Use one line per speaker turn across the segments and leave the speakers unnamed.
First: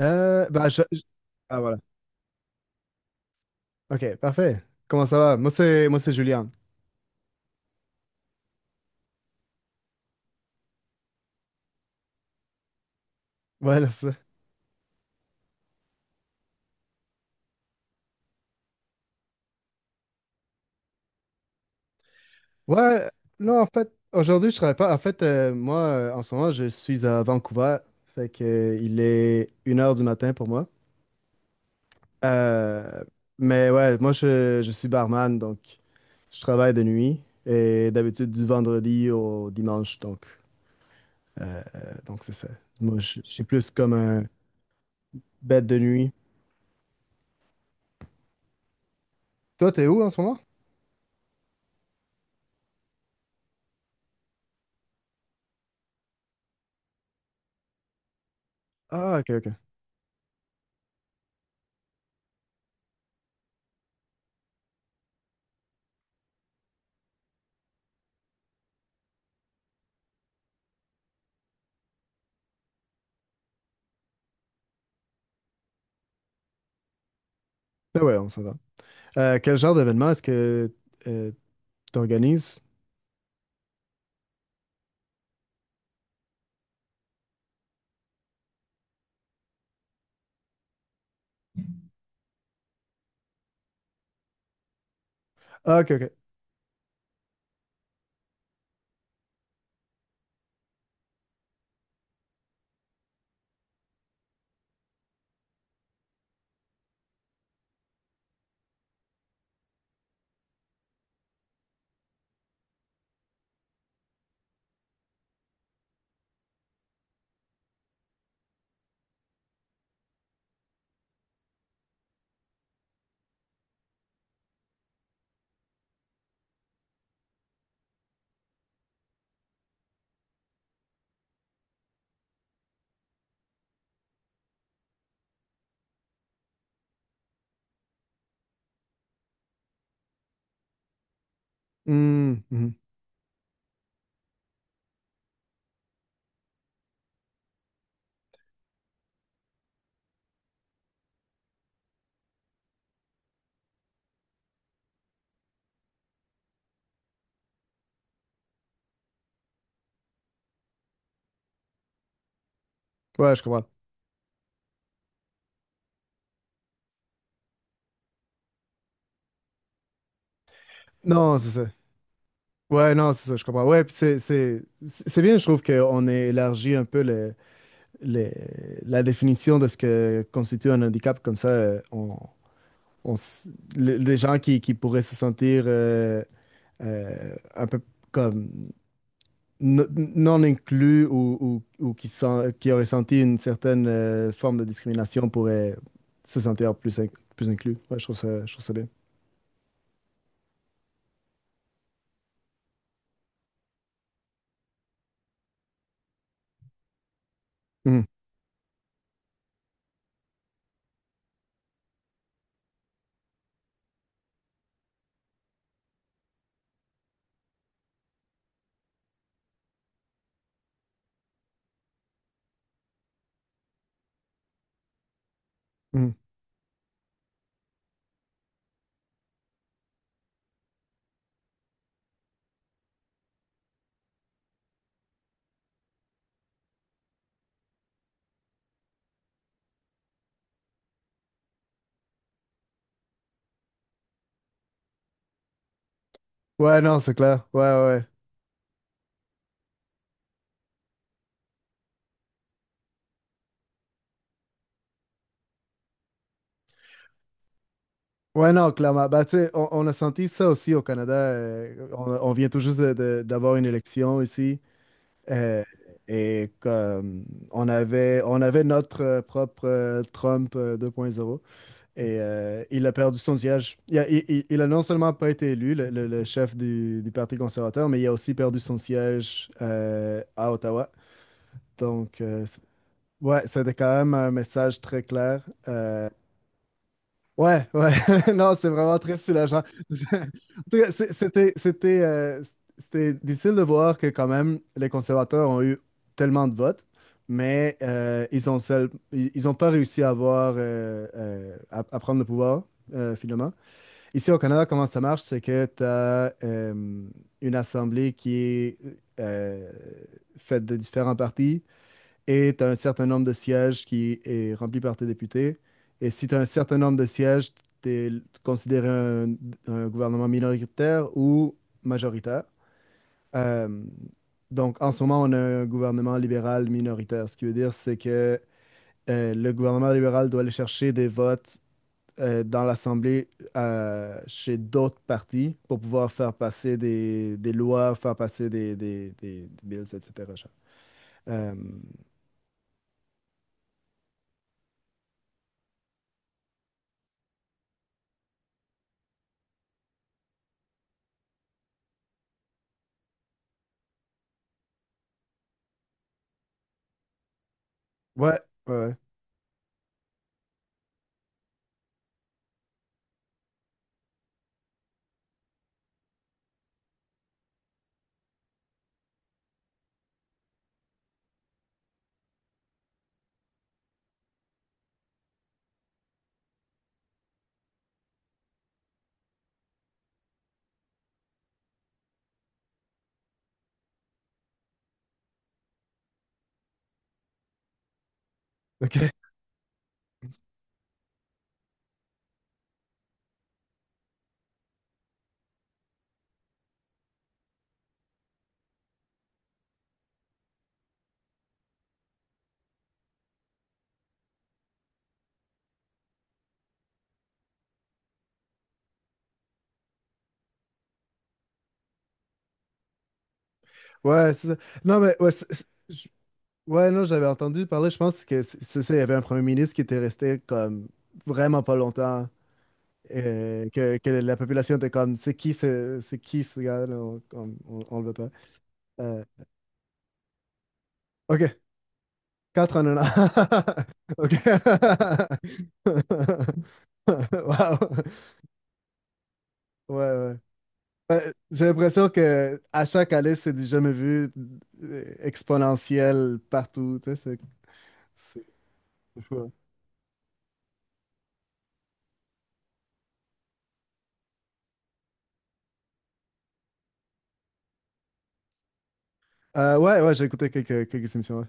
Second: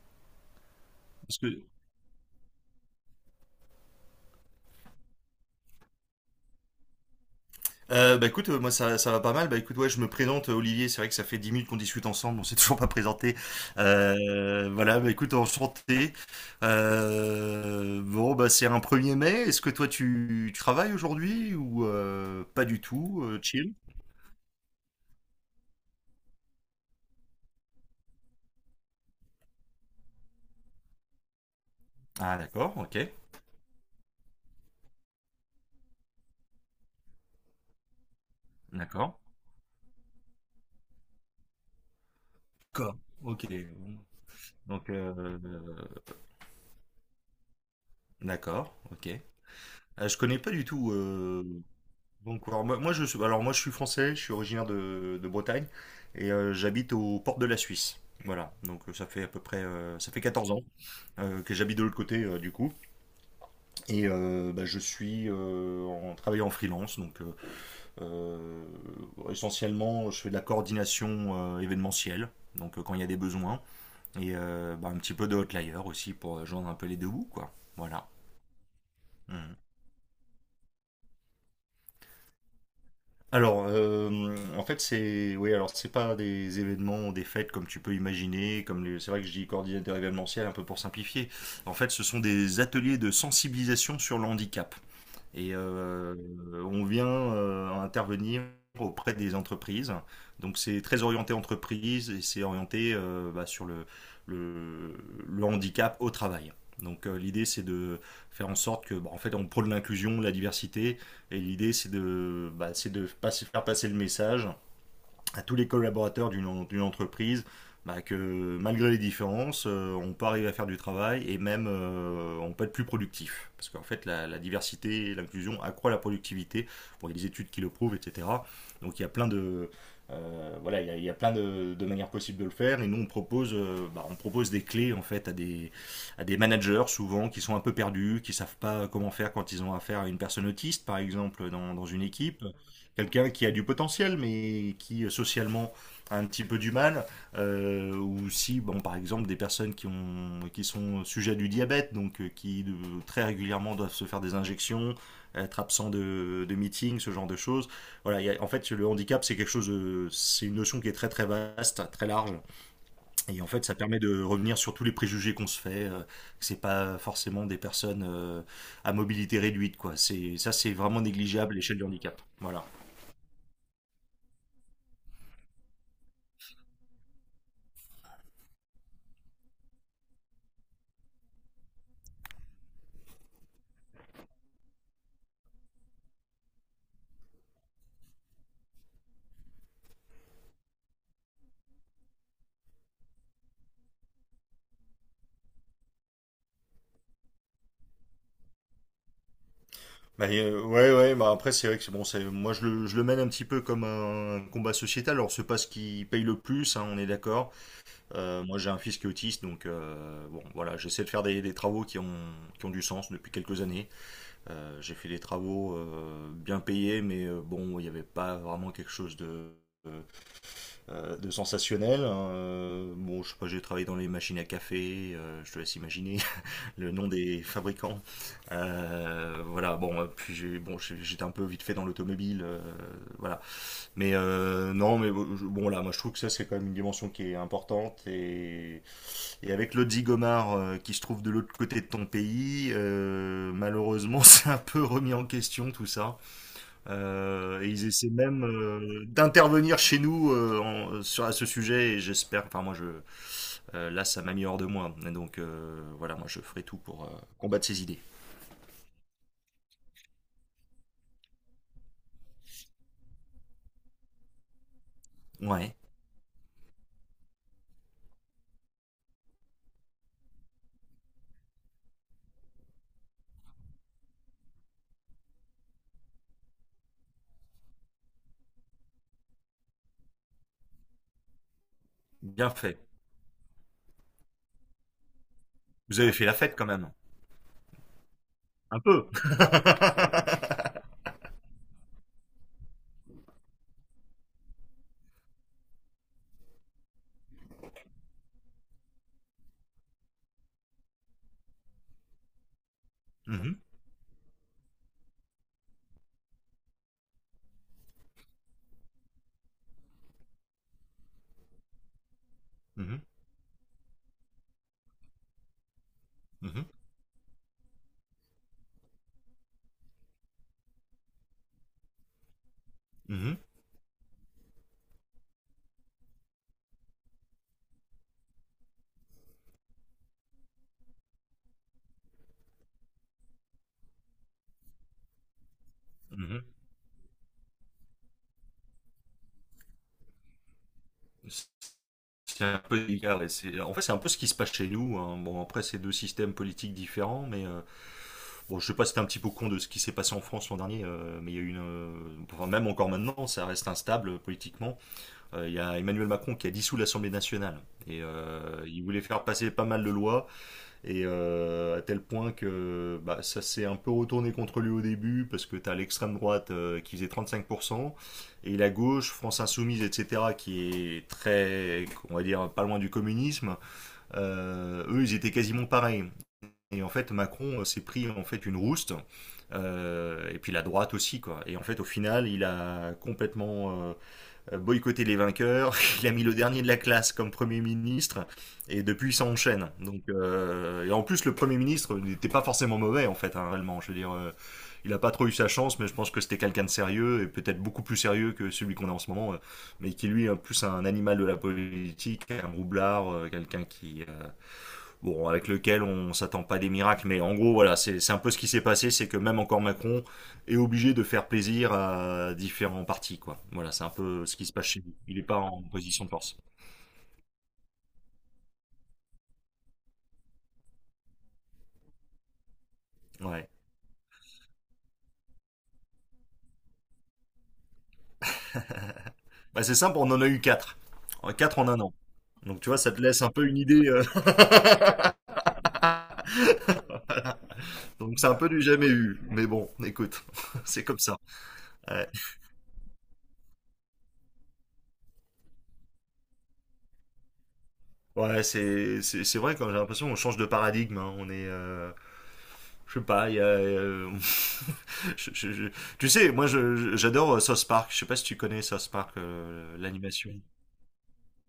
Euh, bah, je- je-
Parce
Ah,
que...
voilà. Ok, parfait. Comment ça va? Moi, c'est Julien.
Bah écoute, moi ça va pas mal. Bah écoute, ouais, je me présente, Olivier. C'est vrai que ça fait 10 minutes qu'on discute ensemble, on s'est toujours pas présenté.
Voilà, ça.
Voilà, bah écoute, enchanté. Bon, bah c'est un 1er mai. Est-ce que toi tu travailles aujourd'hui ou pas du
Ouais,
tout,
non, en
Chill.
fait, aujourd'hui, je travaille pas. En fait, moi, en ce moment, je suis à Vancouver. Fait que, il est une heure du matin pour moi.
Ah d'accord, ok.
Euh, mais ouais, moi, je suis barman, donc je travaille de nuit. Et d'habitude, du vendredi
D'accord.
au dimanche, euh, donc c'est ça. Moi,
D'accord,
je suis
ok.
plus comme un
Donc,
bête de nuit.
d'accord, ok.
Toi, t'es où en
Je
ce moment?
connais pas du tout. Donc, alors, alors moi je suis français, je suis originaire de Bretagne et j'habite aux portes de la Suisse. Voilà, donc ça
Ah,
fait à
ok,
peu
ok.
près ça fait 14 ans, que j'habite de l'autre côté, du coup. Et bah, je suis en travaillant en freelance, donc euh, essentiellement je fais de la coordination événementielle, donc quand il y a des besoins, et bah, un petit peu de hotlayer aussi pour joindre un peu les deux bouts, quoi.
Ben
Voilà.
ouais, on s'en va.
Mmh.
Quel genre d'événement est-ce que tu organises?
Alors, en fait, c'est oui, alors c'est pas des événements, des fêtes comme tu peux imaginer, c'est vrai que je dis coordinateur événementiel un peu pour simplifier. En fait, ce sont des ateliers de sensibilisation sur le handicap. Et
Ah, ok, ok.
on vient intervenir auprès des entreprises. Donc c'est très orienté entreprise et c'est orienté bah, sur le, le handicap au travail. Donc l'idée c'est de faire en sorte que, bah, en fait, on prône l'inclusion, la diversité, et l'idée c'est de, bah, faire passer le message à tous les collaborateurs d'une entreprise bah, que malgré les différences, on peut arriver à faire du travail et même on peut être plus productif. Parce qu'en fait, la diversité et l'inclusion accroît la productivité. Bon, il y a des études qui le prouvent, etc. Donc il y a plein de, voilà, il y a plein de manières possibles de le faire. Et nous, on propose, bah, on propose des clés en fait à des managers souvent qui sont un peu perdus, qui savent pas comment faire quand ils ont affaire à une personne autiste, par exemple, dans une
Hmm,
équipe
mhm.
quelqu'un qui a du potentiel, mais qui socialement a un petit peu du mal, ou si, bon, par exemple, des personnes qui sont sujets à du diabète, donc qui très régulièrement doivent se faire des injections, être absent de meetings, ce genre de choses. Voilà, en fait, le handicap, c'est quelque chose, c'est une notion qui est très très vaste, très large,
Ouais,
et
je
en fait,
comprends.
ça permet de revenir sur tous les préjugés qu'on se fait. Que c'est pas forcément des personnes à mobilité réduite, quoi. C'est ça, c'est vraiment
Non, c'est
négligeable à
ça.
l'échelle du handicap. Voilà.
Ouais, non, c'est ça, je comprends. Ouais, puis c'est bien, je trouve qu'on ait élargi un peu le- la définition de ce que constitue un handicap. Comme ça, on s- les gens qui pourraient se sentir un peu comme n- non inclus ou qui auraient senti une certaine forme de discrimination pourraient se sentir plus inclus. Je trouve ça bien.
Bah, ouais, ouais, bah après, c'est vrai que c'est bon, c'est, moi je le mène un petit peu comme un combat sociétal. Alors, c'est pas ce qui paye le plus, hein, on est d'accord.
Mhm.
Moi, j'ai un fils qui est autiste, donc bon, voilà, j'essaie de faire des travaux qui ont du sens depuis quelques années. J'ai fait des travaux bien payés, mais bon, il n'y avait pas vraiment quelque chose euh, de sensationnel. Hein. Bon, je sais pas, j'ai travaillé dans les machines à café, je te laisse
Mhm.
imaginer le nom des fabricants. Voilà, bon, puis bon, j'étais un peu vite fait dans l'automobile, voilà. Mais non, mais bon, bon, là, moi je trouve que ça c'est quand même une dimension qui est importante. Et avec l'Audi Gomard qui se trouve de l'autre côté de ton pays, malheureusement c'est un peu remis en question tout ça.
Ouais, non, c'est clair. Ouais,
Et ils
ouais.
essaient même d'intervenir chez nous à ce sujet. Et j'espère, là ça m'a mis hors de moi. Et donc voilà, moi je ferai tout pour combattre ces idées.
Ouais, non, clairement. Bah, tu sais, on a senti ça aussi au Canada. On vient tout juste d'avoir une élection ici. Euh,
Ouais,
et comme on avait notre propre Trump 2.0. Et il a perdu son siège. Il a, il- il a non seulement pas été élu, le chef du Parti conservateur, mais il a aussi perdu son siège à Ottawa. Donc, euh,
bien
c-
fait.
ouais, C'était quand même un message très clair.
Vous avez fait la fête quand même.
Ouais, ouais. Non, c'est
Un
vraiment
peu.
très soulageant. En tout cas, c'était difficile de voir que quand même, les conservateurs ont eu tellement de votes, mais ils ont pas réussi à avoir, à prendre le pouvoir, finalement.
Mhm,
Ici au Canada, comment ça marche? C'est que tu as une assemblée qui est euh, faite de différents partis et tu as un
mhm,
certain nombre de sièges qui est rempli par tes députés. Et si tu as un
mhm,
certain nombre de sièges, tu es considéré un gouvernement minoritaire ou majoritaire.
mhm,
Euh, donc en ce moment, on a un gouvernement libéral minoritaire. Ce qui veut dire, c'est que le gouvernement libéral doit aller chercher des votes dans l'Assemblée chez d'autres partis pour pouvoir faire passer des lois, faire passer des bills, etc. genre.
mhm.
Euh,
C'est un peu illégal. En fait, c'est un peu ce qui se passe chez nous. Hein. Bon, après, c'est deux systèmes politiques différents, mais bon, je sais pas si t'es un petit peu con de ce qui s'est passé en France l'an dernier, mais il y a eu une. Enfin, même encore maintenant, ça reste instable politiquement. Il y a Emmanuel Macron qui a dissous l'Assemblée nationale. Et
ouais, ouais,
il
ouais.
voulait faire passer pas mal de lois. Et à tel point que bah, ça s'est un peu retourné contre lui au début, parce que tu as l'extrême droite qui faisait 35%, et la gauche, France Insoumise, etc., qui est très, on va dire, pas loin du communisme, eux, ils étaient quasiment pareils. Et en fait, Macron s'est pris en fait une rouste, et puis la droite aussi, quoi. Et en fait, au final, il a complètement boycotter les vainqueurs. Il a mis le dernier de la classe comme Premier ministre. Et
OK.
depuis, ça enchaîne. Donc, et en plus, le Premier ministre n'était pas forcément mauvais, en fait, hein, réellement. Je veux dire, il n'a pas trop eu sa chance, mais je pense que c'était quelqu'un de sérieux, et peut-être beaucoup plus sérieux que celui qu'on a en ce moment, mais qui, lui, est plus un animal de la politique, un roublard, quelqu'un qui, bon, avec lequel on s'attend pas des miracles, mais en gros, voilà, c'est un peu ce qui s'est passé, c'est que même encore Macron est obligé de faire plaisir à différents partis, quoi. Voilà, c'est un peu
Ouais,
ce qui
c'est
se
ça.
passe chez lui.
Non, mais
Il est
ouais,
pas en
c'est-
position
je-
de force.
Ouais, non, j'avais entendu parler, je pense que c'est ça, il y avait un premier ministre qui était resté comme vraiment pas longtemps.
Ouais.
Que la population était comme c'est qui ce gars-là on le veut pas. Euh,
Bah, c'est simple, on en a eu quatre.
ok.
Quatre en un an. Donc, tu vois, ça te laisse un peu une idée.
4,99. OK.
Voilà.
Wow.
Donc, c'est un peu du jamais eu. Mais bon,
Ouais,
écoute,
ouais.
c'est comme ça.
Ouais, j'ai
Ouais.
l'impression que à chaque année, c'est du jamais vu exponentiel partout. Tu sais, c'est
Ouais,
c'est
c'est c'est
fou,
c'est
hein.
vrai quand j'ai l'impression qu'on change de paradigme. Hein. On est, je sais pas, je- je- je- tu sais, moi j'adore South Park. Je sais pas si tu connais South Park,
Ouais, ouais, j'ai
l'animation.
écouté quelques émissions. Ouais.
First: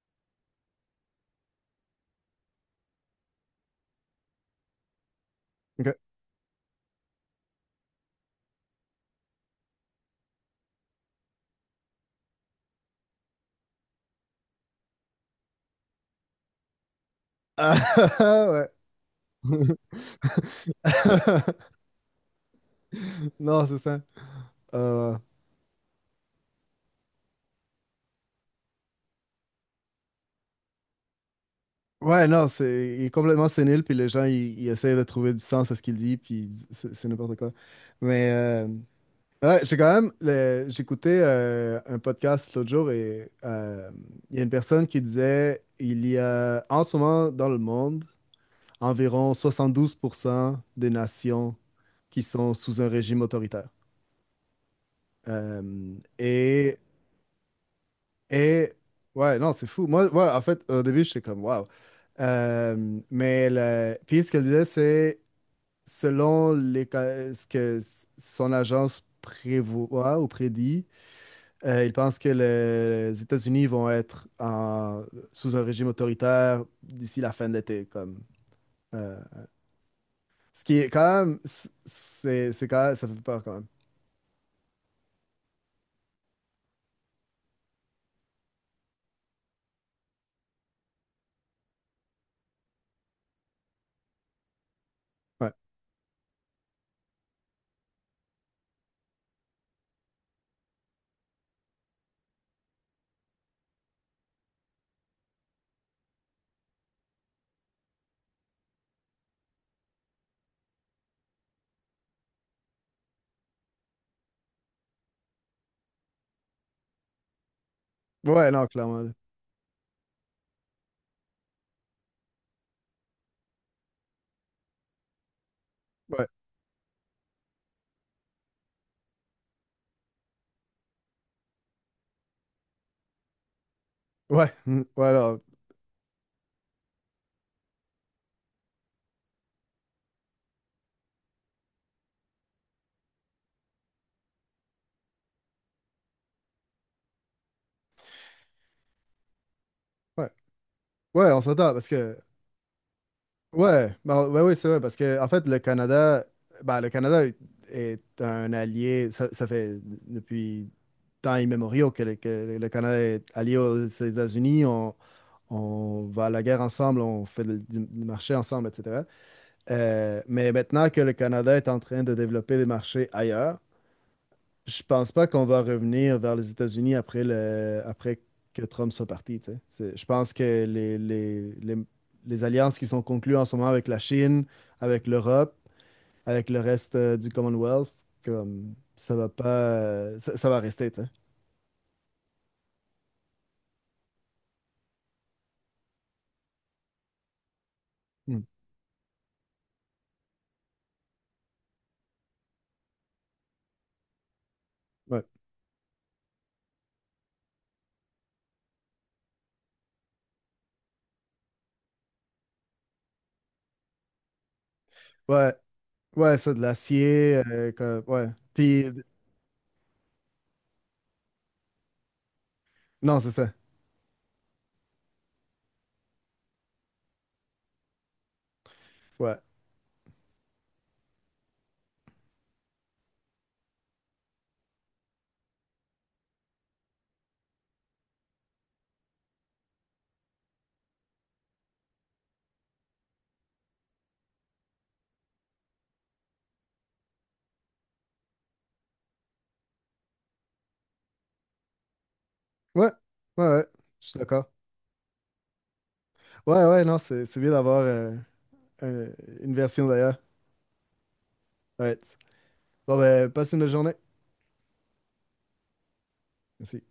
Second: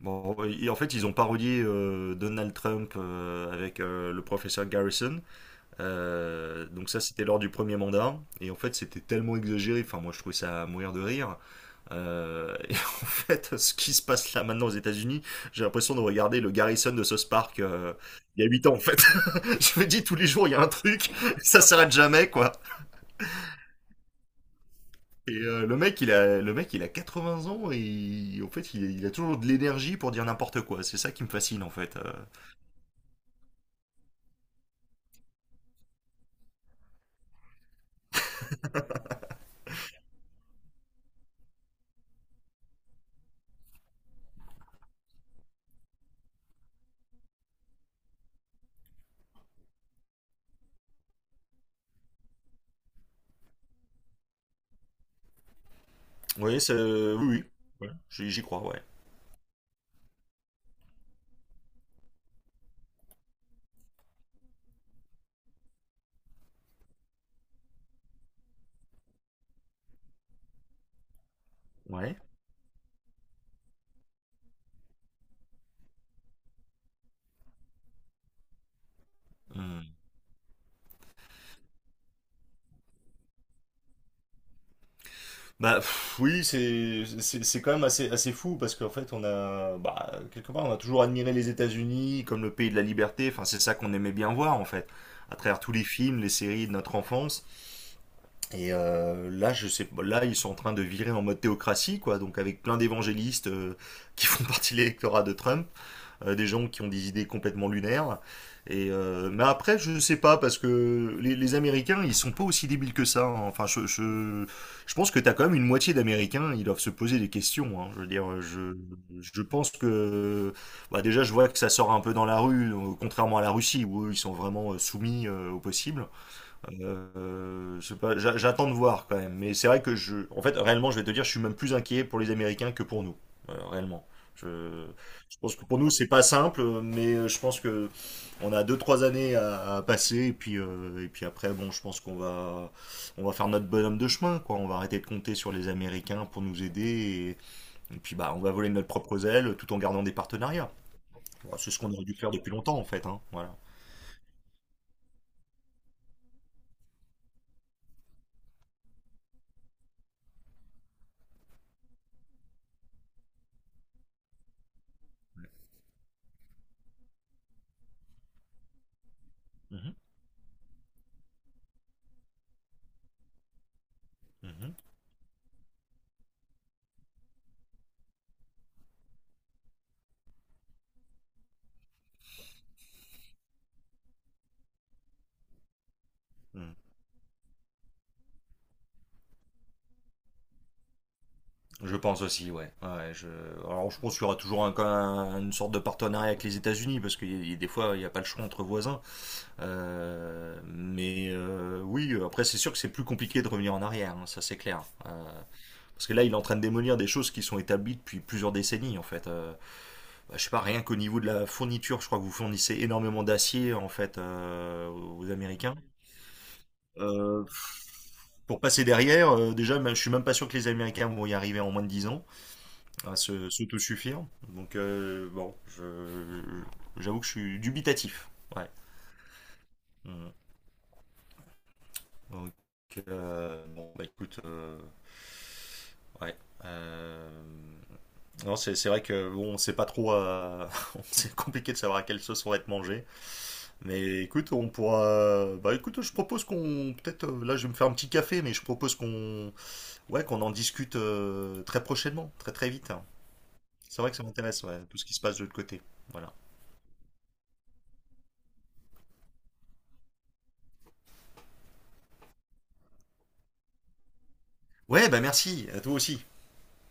Bon, et en fait ils ont parodié Donald Trump avec le professeur Garrison.
OK.
Donc ça c'était lors du premier mandat. Et en fait c'était tellement exagéré. Enfin moi je trouvais ça à mourir de rire. Et en fait, ce qui se passe là maintenant aux États-Unis, j'ai l'impression de regarder le Garrison de South Park
Ah,
il y a 8
ouais.
ans en fait. Je me dis tous les jours il y a un truc, ça s'arrête jamais quoi.
Non, c'est ça. Euh,
Et le mec il a 80 ans et en fait il a toujours de l'énergie pour dire n'importe quoi. C'est ça qui me fascine en fait.
ouais, non, c'est, il est complètement sénile, puis les gens, ils essayent de trouver du sens à ce qu'il dit, puis c'est n'importe quoi. Mais, euh, Ouais, j'ai quand même. J'écoutais un podcast l'autre jour et il y a une personne qui disait il y a en ce moment dans le monde environ 72% des nations qui sont sous un régime autoritaire. Euh,
Oui, c'est
et,
oui oui. Ouais, J'y crois
et.
ouais.
Ouais, non, c'est fou. Moi, ouais, en fait, au début, j'étais comme waouh. Mais puis ce qu'elle disait, c'est selon les, ca- ce que s- son agence prévoit ou prédit. Il
Ouais.
pense que les États-Unis vont être sous un régime autoritaire d'ici la fin de l'été, comme euh,
Hum.
ce qui est quand même c'est quand même ça fait peur quand même.
Bah pff, oui, c'est quand même assez assez fou parce qu'en fait on a bah, quelque part on a toujours admiré les États-Unis comme le pays de la liberté. Enfin c'est ça qu'on aimait bien voir en fait à
Ouais.
travers tous les films, les séries de notre enfance. Et là je sais pas, là ils sont en train de virer en mode théocratie quoi, donc avec plein d'évangélistes qui font partie de l'électorat de Trump des gens qui ont des idées complètement lunaires. Et mais après, je sais pas, parce que les, Américains, ils sont pas aussi débiles que ça. Hein. Enfin, je pense que t'as quand même une moitié d'Américains, ils doivent se poser des questions. Hein. Je veux dire,
Ouais, non, clairement. Là.
je pense que bah déjà, je vois que ça sort un peu dans la rue, contrairement à la Russie, où eux, ils sont vraiment soumis au possible.
Ouais.
Je sais pas, j'attends de voir quand même. Mais c'est vrai que en fait, réellement, je vais te dire, je suis même plus inquiet pour les Américains que pour nous, réellement.
Ouais. Mm,
Je,
ouais,
je
non,
pense que pour nous, c'est pas simple, mais je pense que on a deux trois années à passer et puis après, bon, je pense qu'on va on va faire notre bonhomme de chemin, quoi. On va arrêter de compter sur les Américains pour nous aider et puis bah, on va voler de notre propre aile tout en gardant des
ouais.
partenariats.
Ouais, on
Voilà, c'est
s'entend
ce
parce
qu'on aurait dû
que
faire depuis longtemps, en fait, hein. Voilà.
ouais, bah ouais, oui, c'est vrai parce que en fait le Canada est un allié. Ça fait depuis temps immémoriaux que le Canada est allié aux États-Unis, on va à la guerre ensemble, on fait du marché ensemble, etc.
Mhm.
Mais maintenant que le Canada est en train de développer des marchés ailleurs, je pense pas qu'on va revenir vers les États-Unis après que Trump soit parti, tu sais. Je pense que les alliances qui sont conclues en ce moment avec la Chine, avec l'Europe, avec le
Mhm.
reste du Commonwealth, comme ça va pas, ça va rester, tu sais.
Je pense aussi, ouais. Ouais je... Alors, je pense qu'il y aura toujours une sorte de partenariat avec les États-Unis, parce que des fois, il n'y a pas le choix
Hmm.
entre voisins. Mais oui, après, c'est sûr que c'est plus compliqué de revenir en arrière, hein, ça c'est clair.
Ouais.
Parce que là, il est en train de démolir des choses qui sont établies depuis plusieurs décennies, en fait. Bah, je sais pas, rien qu'au niveau de la fourniture, je crois que vous fournissez énormément d'acier, en fait, aux
Ouais,
Américains.
ouais, c'est de l'acier,
Euh,
ouais.
pour passer
Puis,
derrière, déjà, je suis même pas sûr que les Américains vont y arriver en moins de 10 ans à
non, c'est
se
ça.
s'auto-suffire. Donc, bon, j'avoue que je suis dubitatif. Ouais.
Ouais.
Mm. Donc, bon, bah écoute, ouais. euh, non, c'est vrai que bon, on sait pas trop. C'est compliqué de savoir à quelle sauce on va être mangé. Mais écoute, on pourra. Bah écoute, je propose qu'on. Peut-être. Là, je vais me faire un petit café, mais je propose qu'on. Ouais, qu'on en discute très prochainement, très très
Ouais.
vite.
Ouais, ouais.
C'est
Je
vrai que
suis
ça
d'accord.
m'intéresse, ouais, tout ce qui se passe de l'autre côté. Voilà.
Ouais, ouais, non, c'est bien d'avoir un- une version d'ailleurs. Ouais. Bon, ben, passe une bonne journée.
Ouais, bah merci, à toi aussi.
Merci.